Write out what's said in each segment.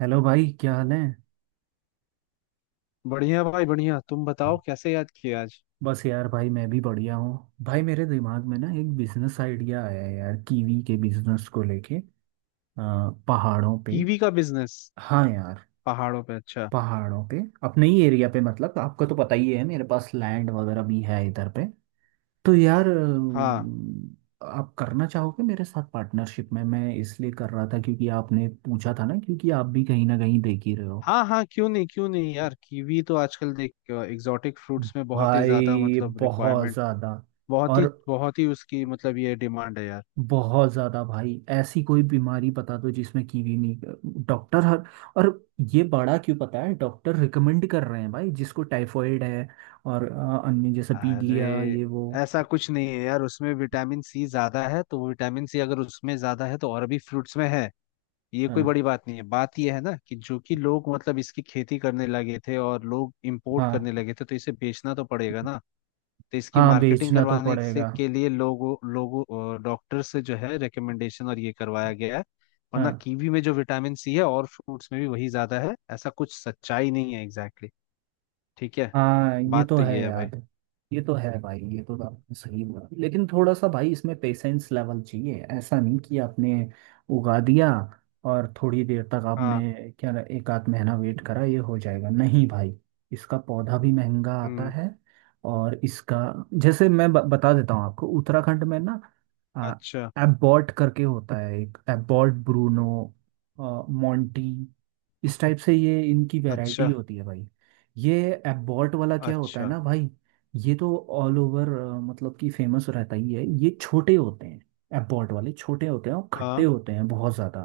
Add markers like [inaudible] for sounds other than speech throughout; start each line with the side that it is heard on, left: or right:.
right: Hello भाई, क्या हाल है।
left: बढ़िया भाई बढ़िया। तुम बताओ कैसे याद किया आज?
right: बस यार भाई, मैं भी बढ़िया हूँ। भाई मेरे दिमाग में ना एक बिजनेस आइडिया आया है यार, कीवी के बिजनेस को लेके पहाड़ों पे।
left: कीवी का बिजनेस?
right: हाँ यार,
left: पहाड़ों पे? अच्छा।
right: पहाड़ों पे। अपने ही एरिया पे, मतलब आपको तो पता ही है मेरे पास लैंड वगैरह भी है इधर पे। तो यार
left: हाँ
right: आप करना चाहोगे मेरे साथ पार्टनरशिप में। मैं इसलिए कर रहा था क्योंकि आपने पूछा था ना, क्योंकि आप भी कहीं ना कहीं देख ही रहे हो।
left: हाँ, हाँ क्यों नहीं, क्यों नहीं यार। कीवी तो आजकल देख एग्जॉटिक फ्रूट्स में बहुत ही ज्यादा
right: भाई
left: मतलब
right: बहुत
left: रिक्वायरमेंट।
right: ज्यादा। और
left: बहुत ही उसकी मतलब ये डिमांड है यार।
right: बहुत ज्यादा भाई, ऐसी कोई बीमारी बता दो जिसमें कीवी नहीं। डॉक्टर हर। और ये बड़ा क्यों पता है, डॉक्टर रिकमेंड कर रहे हैं भाई। जिसको टाइफॉइड है और अन्य जैसे
left: अरे,
right: पीलिया ये वो।
left: ऐसा कुछ नहीं है यार। उसमें विटामिन सी ज्यादा है तो वो विटामिन सी अगर उसमें ज्यादा है तो और भी फ्रूट्स में है। ये कोई
right: हाँ,
left: बड़ी बात नहीं है। बात ये है ना कि जो कि लोग मतलब इसकी खेती करने लगे थे और लोग इंपोर्ट करने
right: हाँ।
left: लगे थे तो इसे बेचना तो पड़ेगा ना। तो इसकी
right: हाँ,
left: मार्केटिंग
right: बेचना तो
left: करवाने से
right: पड़ेगा।
left: के लिए लोगों लोगों डॉक्टर से जो है रिकमेंडेशन और ये करवाया गया है। वरना
right: हाँ।
left: कीवी में जो विटामिन सी है और फ्रूट्स में भी वही ज्यादा है, ऐसा कुछ सच्चाई नहीं है। Exactly exactly। ठीक है।
right: हाँ, ये
left: बात
right: तो
left: तो
right: है
left: ये है भाई।
right: यार। ये तो है भाई, ये तो आपने सही बोला। लेकिन थोड़ा सा भाई, इसमें पेशेंस लेवल चाहिए। ऐसा नहीं कि आपने उगा दिया और थोड़ी देर तक
left: हाँ।
right: आपने क्या एक आध महीना वेट करा ये हो जाएगा, नहीं भाई। इसका पौधा भी महंगा आता
left: हम्म।
right: है। और इसका जैसे मैं बता देता हूँ आपको। उत्तराखंड में ना आ,
left: अच्छा,
right: एबॉट करके होता है एक, एबॉट, ब्रूनो, अ, मोंटी। इस टाइप से ये इनकी वैरायटी
left: अच्छा,
right: होती है भाई। ये एबॉट वाला क्या होता है
left: अच्छा।
right: ना भाई, ये तो ऑल ओवर मतलब कि फेमस रहता ही है। ये छोटे होते हैं, एबॉट वाले छोटे होते हैं और खट्टे
left: हाँ।
right: होते हैं बहुत ज़्यादा।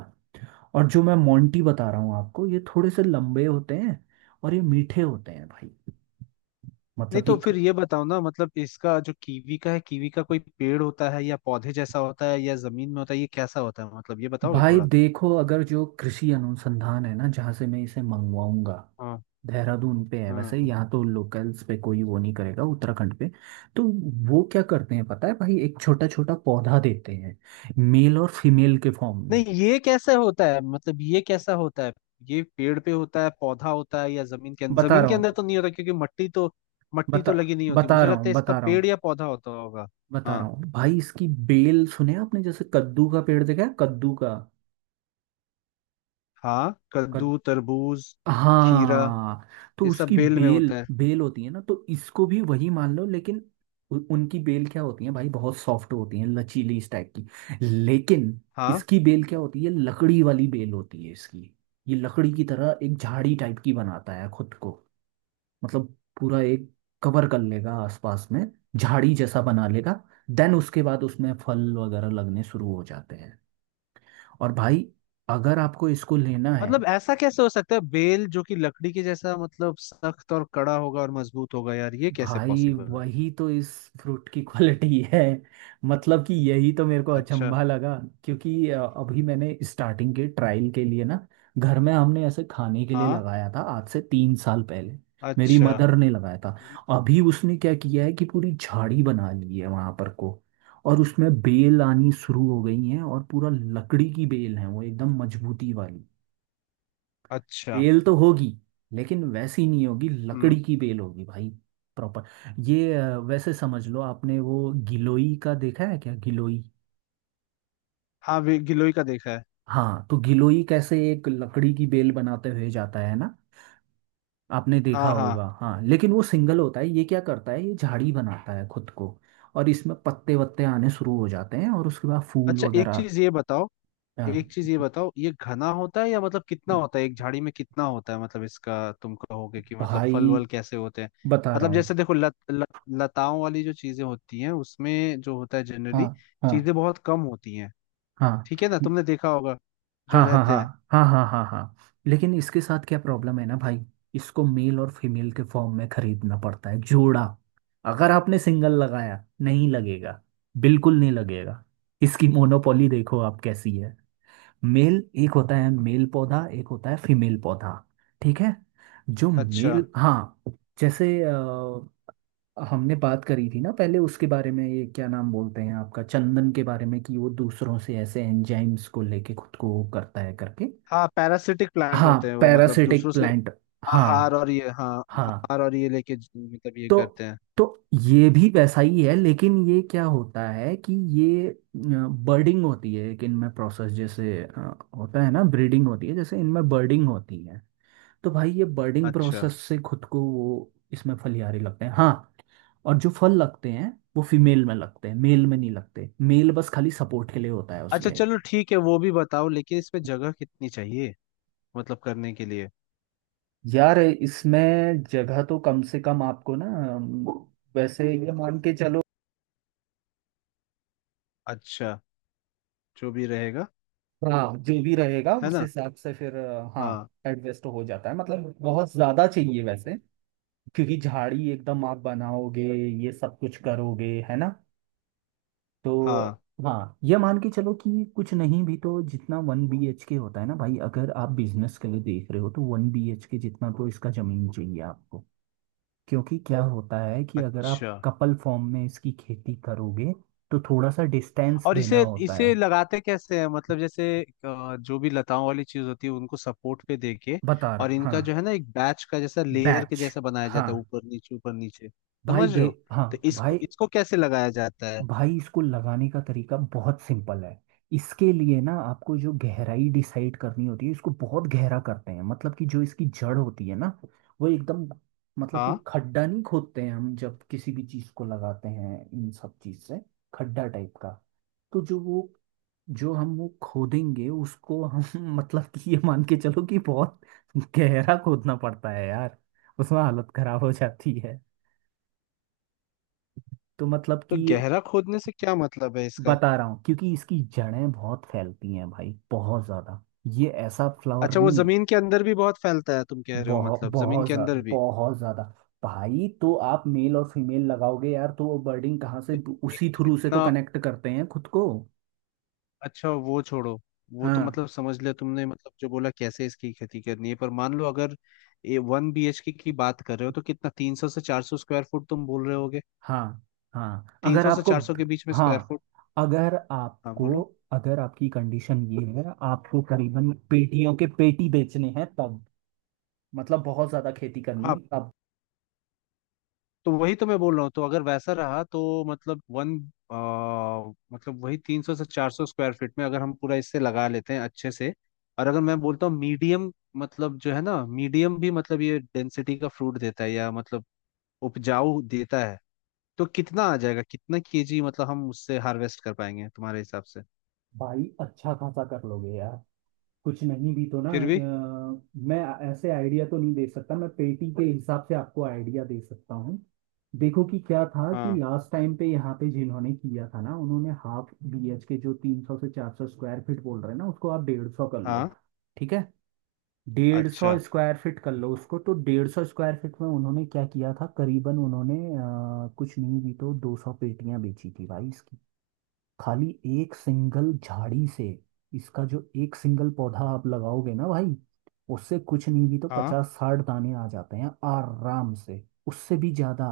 right: और जो मैं मोंटी बता रहा हूँ आपको, ये थोड़े से लंबे होते हैं और ये मीठे होते हैं भाई।
left: नहीं
right: मतलब
left: तो
right: कि
left: फिर ये बताओ ना, मतलब इसका जो कीवी का है, कीवी का कोई पेड़ होता है या पौधे जैसा होता है या जमीन में होता है, ये कैसा होता है? मतलब ये बताओगे
right: भाई
left: थोड़ा।
right: देखो, अगर जो कृषि अनुसंधान है ना जहाँ से मैं इसे मंगवाऊंगा,
left: हाँ,
right: देहरादून पे है। वैसे
left: हाँ।
right: यहाँ तो लोकल्स पे कोई वो नहीं करेगा उत्तराखंड पे। तो वो क्या करते हैं पता है भाई, एक छोटा छोटा पौधा देते हैं मेल और फीमेल के फॉर्म में।
left: नहीं, ये कैसे होता है? मतलब ये कैसा होता है? ये पेड़ पे होता है, पौधा होता है या जमीन के अंदर?
right: बता
left: जमीन
right: रहा
left: के
right: हूँ
left: अंदर तो नहीं होता क्योंकि मट्टी तो, मट्टी
right: बता
left: तो लगी नहीं होती।
right: बता
left: मुझे
right: रहा
left: लगता
right: हूँ
left: है इसका
right: बता रहा
left: पेड़
right: हूँ
left: या पौधा होता होगा।
right: बता रहा
left: हाँ।
right: हूँ भाई, इसकी बेल। सुने आपने जैसे कद्दू का पेड़ देखा है, कद्दू का
left: हाँ,
right: कद,
left: कद्दू, तरबूज, खीरा।
right: हाँ, तो
left: ये सब
right: उसकी
left: बेल में
right: बेल
left: होता है।
right: बेल होती है ना, तो इसको भी वही मान लो। लेकिन उनकी बेल क्या होती है भाई, बहुत सॉफ्ट होती है, लचीली इस टाइप की। लेकिन
left: हाँ।
right: इसकी बेल क्या होती है, लकड़ी वाली बेल होती है इसकी। ये लकड़ी की तरह एक झाड़ी टाइप की बनाता है खुद को। मतलब पूरा एक कवर कर लेगा आसपास में, झाड़ी जैसा बना लेगा। देन उसके बाद उसमें फल वगैरह लगने शुरू हो जाते हैं। और भाई, अगर आपको इसको लेना है,
left: मतलब ऐसा कैसे हो सकता है? बेल जो कि लकड़ी के जैसा मतलब सख्त और कड़ा होगा और मजबूत होगा, यार ये कैसे
right: भाई
left: पॉसिबल है?
right: वही तो इस फ्रूट की क्वालिटी [laughs] है। मतलब कि यही तो मेरे को
left: अच्छा।
right: अचंभा लगा। क्योंकि अभी मैंने स्टार्टिंग के ट्रायल के लिए ना घर में हमने ऐसे खाने के लिए
left: हाँ।
right: लगाया था आज से 3 साल पहले। मेरी
left: अच्छा।
right: मदर ने लगाया था। अभी उसने क्या किया है कि पूरी झाड़ी बना ली है वहां पर को, और उसमें बेल आनी शुरू हो गई है, और पूरा लकड़ी की बेल है वो, एकदम मजबूती वाली।
left: अच्छा।
right: बेल तो होगी लेकिन वैसी नहीं होगी, लकड़ी
left: हम्म।
right: की बेल होगी भाई, प्रॉपर। ये वैसे समझ लो, आपने वो गिलोई का देखा है क्या, गिलोई।
left: हाँ गिलोय का देखा है।
right: हाँ, तो गिलोई कैसे एक लकड़ी की बेल बनाते हुए जाता है ना, आपने देखा
left: हाँ,
right: होगा।
left: हाँ।
right: हाँ, लेकिन वो सिंगल होता है, ये क्या करता है ये झाड़ी बनाता है खुद को। और इसमें पत्ते वत्ते आने शुरू हो जाते हैं और उसके बाद फूल
left: अच्छा, एक
right: वगैरह।
left: चीज ये बताओ।
right: अ,
left: एक चीज ये बताओ, ये घना होता है या मतलब कितना होता है, एक झाड़ी में कितना होता है मतलब इसका? तुम कहोगे कि मतलब
right: भाई
left: फल वल कैसे होते हैं?
right: बता रहा
left: मतलब
right: हूँ।
left: जैसे देखो लत, लत, लताओं वाली जो चीजें होती हैं, उसमें जो होता है
right: हाँ,
left: जनरली
right: हाँ,
left: चीजें बहुत कम होती हैं।
right: हाँ,
left: ठीक है ना, तुमने देखा होगा जो
right: हाँ। हाँ,
left: रहते
right: हाँ,
left: हैं।
right: हाँ, हाँ, हाँ, हाँ। लेकिन इसके साथ क्या प्रॉब्लम है ना भाई, इसको मेल और फीमेल के फॉर्म में खरीदना पड़ता है, जोड़ा। अगर आपने सिंगल लगाया नहीं लगेगा, बिल्कुल नहीं लगेगा। इसकी मोनोपोली देखो आप कैसी है। मेल एक होता है, मेल पौधा, एक होता है फीमेल पौधा। ठीक है। जो
left: अच्छा।
right: मेल, हाँ। जैसे हमने बात करी थी ना पहले उसके बारे में, ये क्या नाम बोलते हैं आपका, चंदन के बारे में, कि वो दूसरों से ऐसे एंजाइम्स को लेके खुद को वो करता है करके।
left: हाँ, पैरासिटिक प्लांट
right: हाँ,
left: होते हैं वो मतलब
right: पैरासिटिक
left: दूसरों से
right: प्लांट। हाँ।
left: आहार और ये, हाँ,
right: हाँ।
left: आहार और ये लेके मतलब ये
right: तो
left: करते हैं।
right: तो ये भी वैसा ही है, लेकिन ये क्या होता है कि ये बर्डिंग होती है एक इनमें प्रोसेस जैसे होता है ना ब्रीडिंग होती है, जैसे इनमें बर्डिंग होती है। तो भाई ये बर्डिंग
left: अच्छा।
right: प्रोसेस से खुद को वो इसमें फलियारे लगते हैं, हाँ। और जो फल लगते हैं वो फीमेल में लगते हैं, मेल में नहीं लगते। मेल बस खाली सपोर्ट के लिए होता है
left: अच्छा
right: उसके।
left: चलो ठीक है, वो भी बताओ। लेकिन इसमें जगह कितनी चाहिए, मतलब करने के लिए?
right: यार, इसमें जगह तो कम से कम आपको ना अम, वैसे ये मान के चलो।
left: अच्छा। जो भी रहेगा।
right: हाँ, जो भी रहेगा
left: है
right: उस
left: ना?
right: हिसाब से फिर हाँ
left: हाँ।
right: एडजस्ट हो जाता है। मतलब बहुत ज्यादा चाहिए वैसे, क्योंकि झाड़ी एकदम आप बनाओगे, ये सब कुछ करोगे, है ना। तो
left: हाँ।
right: हाँ, ये मान के चलो कि कुछ नहीं भी तो जितना वन बी एच के होता है ना भाई, अगर आप बिजनेस के लिए देख रहे हो तो 1 BHK जितना तो इसका जमीन चाहिए आपको। क्योंकि क्या होता है कि अगर आप
left: अच्छा।
right: कपल फॉर्म में इसकी खेती करोगे तो थोड़ा सा डिस्टेंस
left: और
right: देना
left: इसे
right: होता है।
left: इसे लगाते कैसे हैं? मतलब जैसे जो भी लताओं वाली चीज होती है उनको सपोर्ट पे देके,
right: बता
left: और
right: रहा
left: इनका
right: हाँ।
left: जो है ना एक बैच का जैसा लेयर के
right: बैच,
left: जैसा बनाया
right: हाँ।
left: जाता है ऊपर नीचे ऊपर नीचे,
right: भाई
left: समझ
right: दे,
left: रहे हो?
right: हाँ
left: तो इसको
right: भाई।
left: इसको कैसे लगाया जाता है?
right: भाई इसको लगाने का तरीका बहुत सिंपल है। इसके लिए ना आपको जो गहराई डिसाइड करनी होती है, इसको बहुत गहरा करते हैं। मतलब कि जो इसकी जड़ होती है ना वो एकदम, मतलब कि
left: हाँ।
right: खड्डा नहीं खोदते हैं हम जब किसी भी चीज को लगाते हैं इन सब चीज से खड्डा टाइप का। तो जो वो जो हम वो खोदेंगे उसको हम [laughs] मतलब कि ये मान के चलो कि बहुत गहरा खोदना पड़ता है यार। उसमें हालत खराब हो जाती है। तो मतलब
left: तो
right: कि
left: गहरा खोदने से क्या मतलब है इसका?
right: बता रहा हूँ, क्योंकि इसकी जड़ें बहुत फैलती हैं भाई, बहुत ज्यादा। ये ऐसा फ्लावर
left: अच्छा, वो
right: नहीं है।
left: जमीन के अंदर भी बहुत फैलता है तुम कह रहे हो,
right: बहुत,
left: मतलब जमीन
right: बहुत
left: के
right: ज्यादा,
left: अंदर भी?
right: बहुत ज्यादा। भाई तो आप मेल और फीमेल लगाओगे यार, तो वो बर्डिंग कहाँ से,
left: तो एक
right: उसी थ्रू से तो
left: इतना।
right: कनेक्ट करते हैं खुद को।
left: अच्छा वो छोड़ो, वो तो
right: हाँ।
left: मतलब समझ लिया तुमने मतलब जो बोला कैसे इसकी खेती करनी है। पर मान लो अगर 1 BHK की बात कर रहे हो, तो कितना, 300 से 400 स्क्वायर फुट तुम बोल रहे होगे?
right: हाँ। हाँ,
left: तीन
right: अगर
left: सौ से
right: आपको,
left: चार सौ के बीच में स्क्वायर
right: हाँ,
left: फुट
right: अगर
left: हाँ,
right: आपको,
left: बोलो।
right: अगर आपकी कंडीशन ये है, आपको करीबन पेटियों के पेटी बेचने हैं, तब मतलब बहुत ज्यादा खेती करनी
left: हाँ,
right: है तब।
left: तो वही तो मैं बोल रहा हूँ। तो अगर वैसा रहा तो मतलब वन, आ, मतलब वही 300 से 400 स्क्वायर फीट में अगर हम पूरा इससे लगा लेते हैं अच्छे से, और अगर मैं बोलता हूँ मीडियम, मतलब जो है ना मीडियम भी मतलब ये डेंसिटी का फ्रूट देता है या मतलब उपजाऊ देता है, तो कितना आ जाएगा, कितना केजी मतलब हम उससे हार्वेस्ट कर पाएंगे तुम्हारे हिसाब से?
right: भाई अच्छा खासा कर लोगे यार। कुछ नहीं भी तो ना
left: फिर भी।
right: मैं ऐसे आइडिया तो नहीं दे सकता, मैं पेटी के हिसाब से आपको आइडिया दे सकता हूँ। देखो कि क्या था, कि
left: हाँ।
right: लास्ट टाइम पे यहाँ पे जिन्होंने किया था ना, उन्होंने half BHK जो 300 से 400 स्क्वायर फीट बोल रहे हैं ना, उसको आप 150 कर लो।
left: हाँ।
right: ठीक है, डेढ़ सौ
left: अच्छा।
right: स्क्वायर फीट कर लो उसको। तो 150 स्क्वायर फीट में उन्होंने क्या किया था करीबन, उन्होंने कुछ नहीं भी तो 200 पेटियां बेची थी भाई इसकी। खाली एक सिंगल झाड़ी से। इसका जो एक सिंगल पौधा आप लगाओगे ना भाई, उससे कुछ नहीं भी तो
left: हाँ,
right: 50-60 दाने आ जाते हैं आराम से। उससे भी ज्यादा,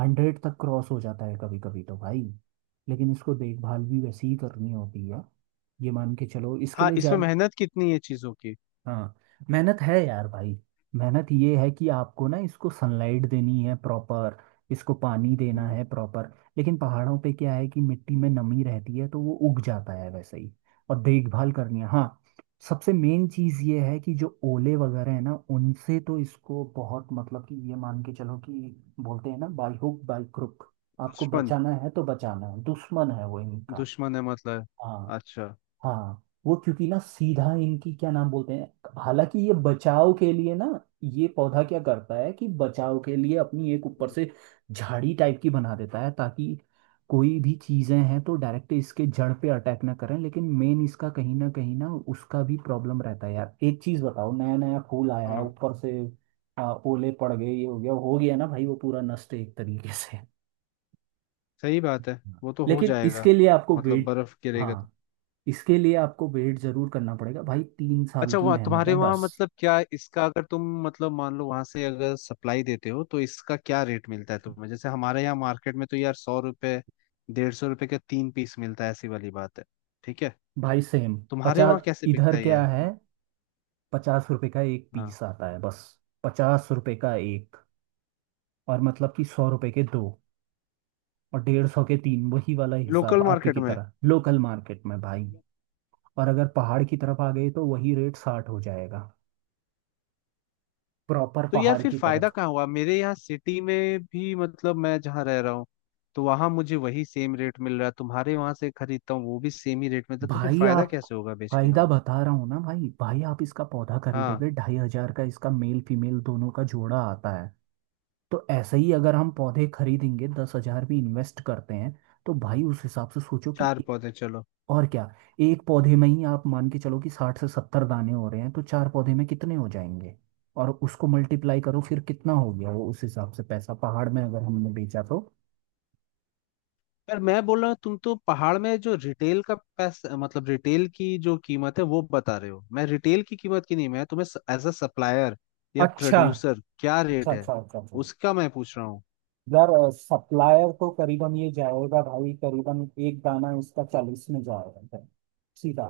right: 100 तक क्रॉस हो जाता है कभी कभी तो भाई। लेकिन इसको देखभाल भी वैसे ही करनी होती है, ये मान के चलो इसके
left: हाँ।
right: लिए
left: इसमें
right: ज्यादा।
left: मेहनत कितनी है चीजों की?
right: हाँ, मेहनत है यार भाई। मेहनत ये है कि आपको ना इसको सनलाइट देनी है प्रॉपर, इसको पानी देना
left: हम्म।
right: है प्रॉपर। लेकिन पहाड़ों पे क्या है कि मिट्टी में नमी रहती है तो वो उग जाता है वैसे ही। और देखभाल करनी है हाँ। सबसे मेन चीज़ ये है कि जो ओले वगैरह है ना, उनसे तो इसको बहुत, मतलब कि ये मान के चलो कि बोलते हैं ना बाई हुक बाई क्रुक, आपको
left: दुश्मन?
right: बचाना है तो बचाना है। दुश्मन है वो इनका।
left: दुश्मन है मतलब?
right: हाँ।
left: अच्छा।
right: हाँ, वो क्योंकि ना सीधा इनकी क्या नाम बोलते हैं, हालांकि ये बचाव के लिए ना, ये पौधा क्या करता है कि बचाव के लिए अपनी एक ऊपर
left: हम्म।
right: से झाड़ी टाइप की बना देता है ताकि कोई भी चीजें हैं तो डायरेक्ट इसके जड़ पे अटैक ना करें। लेकिन मेन इसका कहीं ना उसका भी प्रॉब्लम रहता है यार, एक चीज बताओ, नया नया फूल आया है
left: हाँ
right: ऊपर से ओले पड़ गए ये हो गया, हो गया ना भाई वो पूरा नष्ट है एक तरीके से।
left: सही बात है, वो तो हो
right: लेकिन
left: जाएगा।
right: इसके लिए आपको
left: मतलब
right: वेट,
left: बर्फ गिरेगा तो?
right: हाँ, इसके लिए आपको वेट जरूर करना पड़ेगा भाई। 3 साल
left: अच्छा,
right: की
left: वहाँ
right: मेहनत
left: तुम्हारे
right: है
left: वहाँ
right: बस।
left: मतलब क्या इसका, अगर तुम मतलब मान लो वहां से अगर सप्लाई देते हो तो इसका क्या रेट मिलता है तुम्हें? जैसे हमारे यहाँ मार्केट में तो यार 100 रुपये, 150 रुपये के तीन पीस मिलता है, ऐसी वाली बात है। ठीक है,
right: भाई सेम।
left: तुम्हारे
right: पचास।
left: वहां कैसे
right: इधर
left: बिकता है ये?
right: क्या है,
left: हाँ।
right: 50 रुपए का एक
left: हाँ।
right: पीस आता है बस। 50 रुपए का एक, और मतलब कि 100 रुपए के 2, और 150 के 3, वही वाला हिसाब
left: लोकल
right: आप ही
left: मार्केट
right: की
left: में?
right: तरह लोकल मार्केट में भाई। और अगर पहाड़ की तरफ आ गए तो वही रेट 60 हो जाएगा, प्रॉपर
left: तो यार
right: पहाड़
left: फिर
right: की
left: फायदा
right: तरफ।
left: कहाँ हुआ, मेरे यहाँ सिटी में भी मतलब मैं जहाँ रह रहा हूँ तो वहां मुझे वही सेम रेट मिल रहा है, तुम्हारे वहां से खरीदता हूँ वो भी सेम ही रेट में था, तो फिर
right: भाई
left: फायदा
right: आप,
left: कैसे होगा बेच के
right: फायदा
left: हमें?
right: बता रहा हूँ ना भाई। भाई आप इसका पौधा
left: हाँ।
right: खरीदोगे 2,500 का, इसका मेल फीमेल दोनों का जोड़ा आता है। तो ऐसे ही अगर हम पौधे खरीदेंगे, 10,000 भी इन्वेस्ट करते हैं तो भाई उस हिसाब से सोचो कि
left: चार
right: ए-।
left: पौधे चलो।
right: और क्या, एक पौधे में ही आप मान के चलो कि 60 से 70 दाने हो रहे हैं, तो चार पौधे में कितने हो जाएंगे। और उसको मल्टीप्लाई करो फिर, कितना हो गया वो, उस हिसाब से पैसा पहाड़ में अगर हमने बेचा तो।
left: पर मैं बोल रहा हूँ तुम तो पहाड़ में जो रिटेल का पैसा, मतलब रिटेल की जो कीमत है वो बता रहे हो, मैं रिटेल की कीमत की नहीं, मैं तुम्हें एज अ सप्लायर या
right: अच्छा,
left: प्रोड्यूसर
right: अच्छा,
left: क्या रेट है
right: अच्छा, अच्छा, अच्छा।
left: उसका मैं पूछ रहा हूँ।
right: यार, सप्लायर तो करीबन ये जाएगा भाई, करीबन एक दाना इसका 40 में जाएगा, सीधा।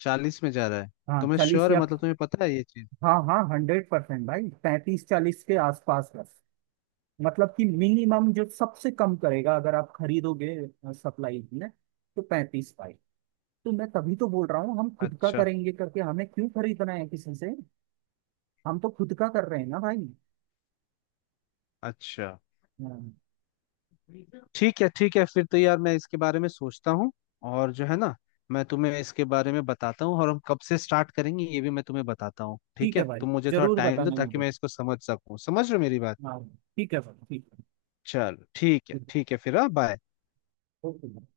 left: 40 में जा रहा है?
right: हाँ,
left: तुम्हें
right: 40
left: श्योर है,
right: या,
left: मतलब तुम्हें पता है ये चीज?
right: हाँ, हाँ, 100% भाई, 35-40 के आसपास बस। मतलब कि मिनिमम जो सबसे कम करेगा अगर आप खरीदोगे सप्लाई में, तो 35 भाई। तो मैं तभी तो बोल रहा हूँ हम खुद का
left: अच्छा।
right: करेंगे करके, हमें क्यों खरीदना है किसी से, हम तो खुद का कर रहे हैं ना भाई।
left: अच्छा।
right: हाँ।
left: ठीक है, ठीक है। फिर तो यार मैं इसके बारे में सोचता हूँ, और जो है ना, मैं तुम्हें इसके बारे में बताता हूँ और हम कब से स्टार्ट करेंगे ये भी मैं तुम्हें बताता हूँ। ठीक
right: ठीक है
left: है,
right: भाई,
left: तुम मुझे थोड़ा
right: जरूर
left: टाइम दो
right: बताना
left: ताकि
right: मुझे।
left: मैं इसको समझ सकूँ। समझ रहे हो मेरी बात?
right: हाँ, ठीक है भाई ठीक
left: चलो ठीक है,
right: है।
left: ठीक है फिर। हाँ, बाय।
right: ओके।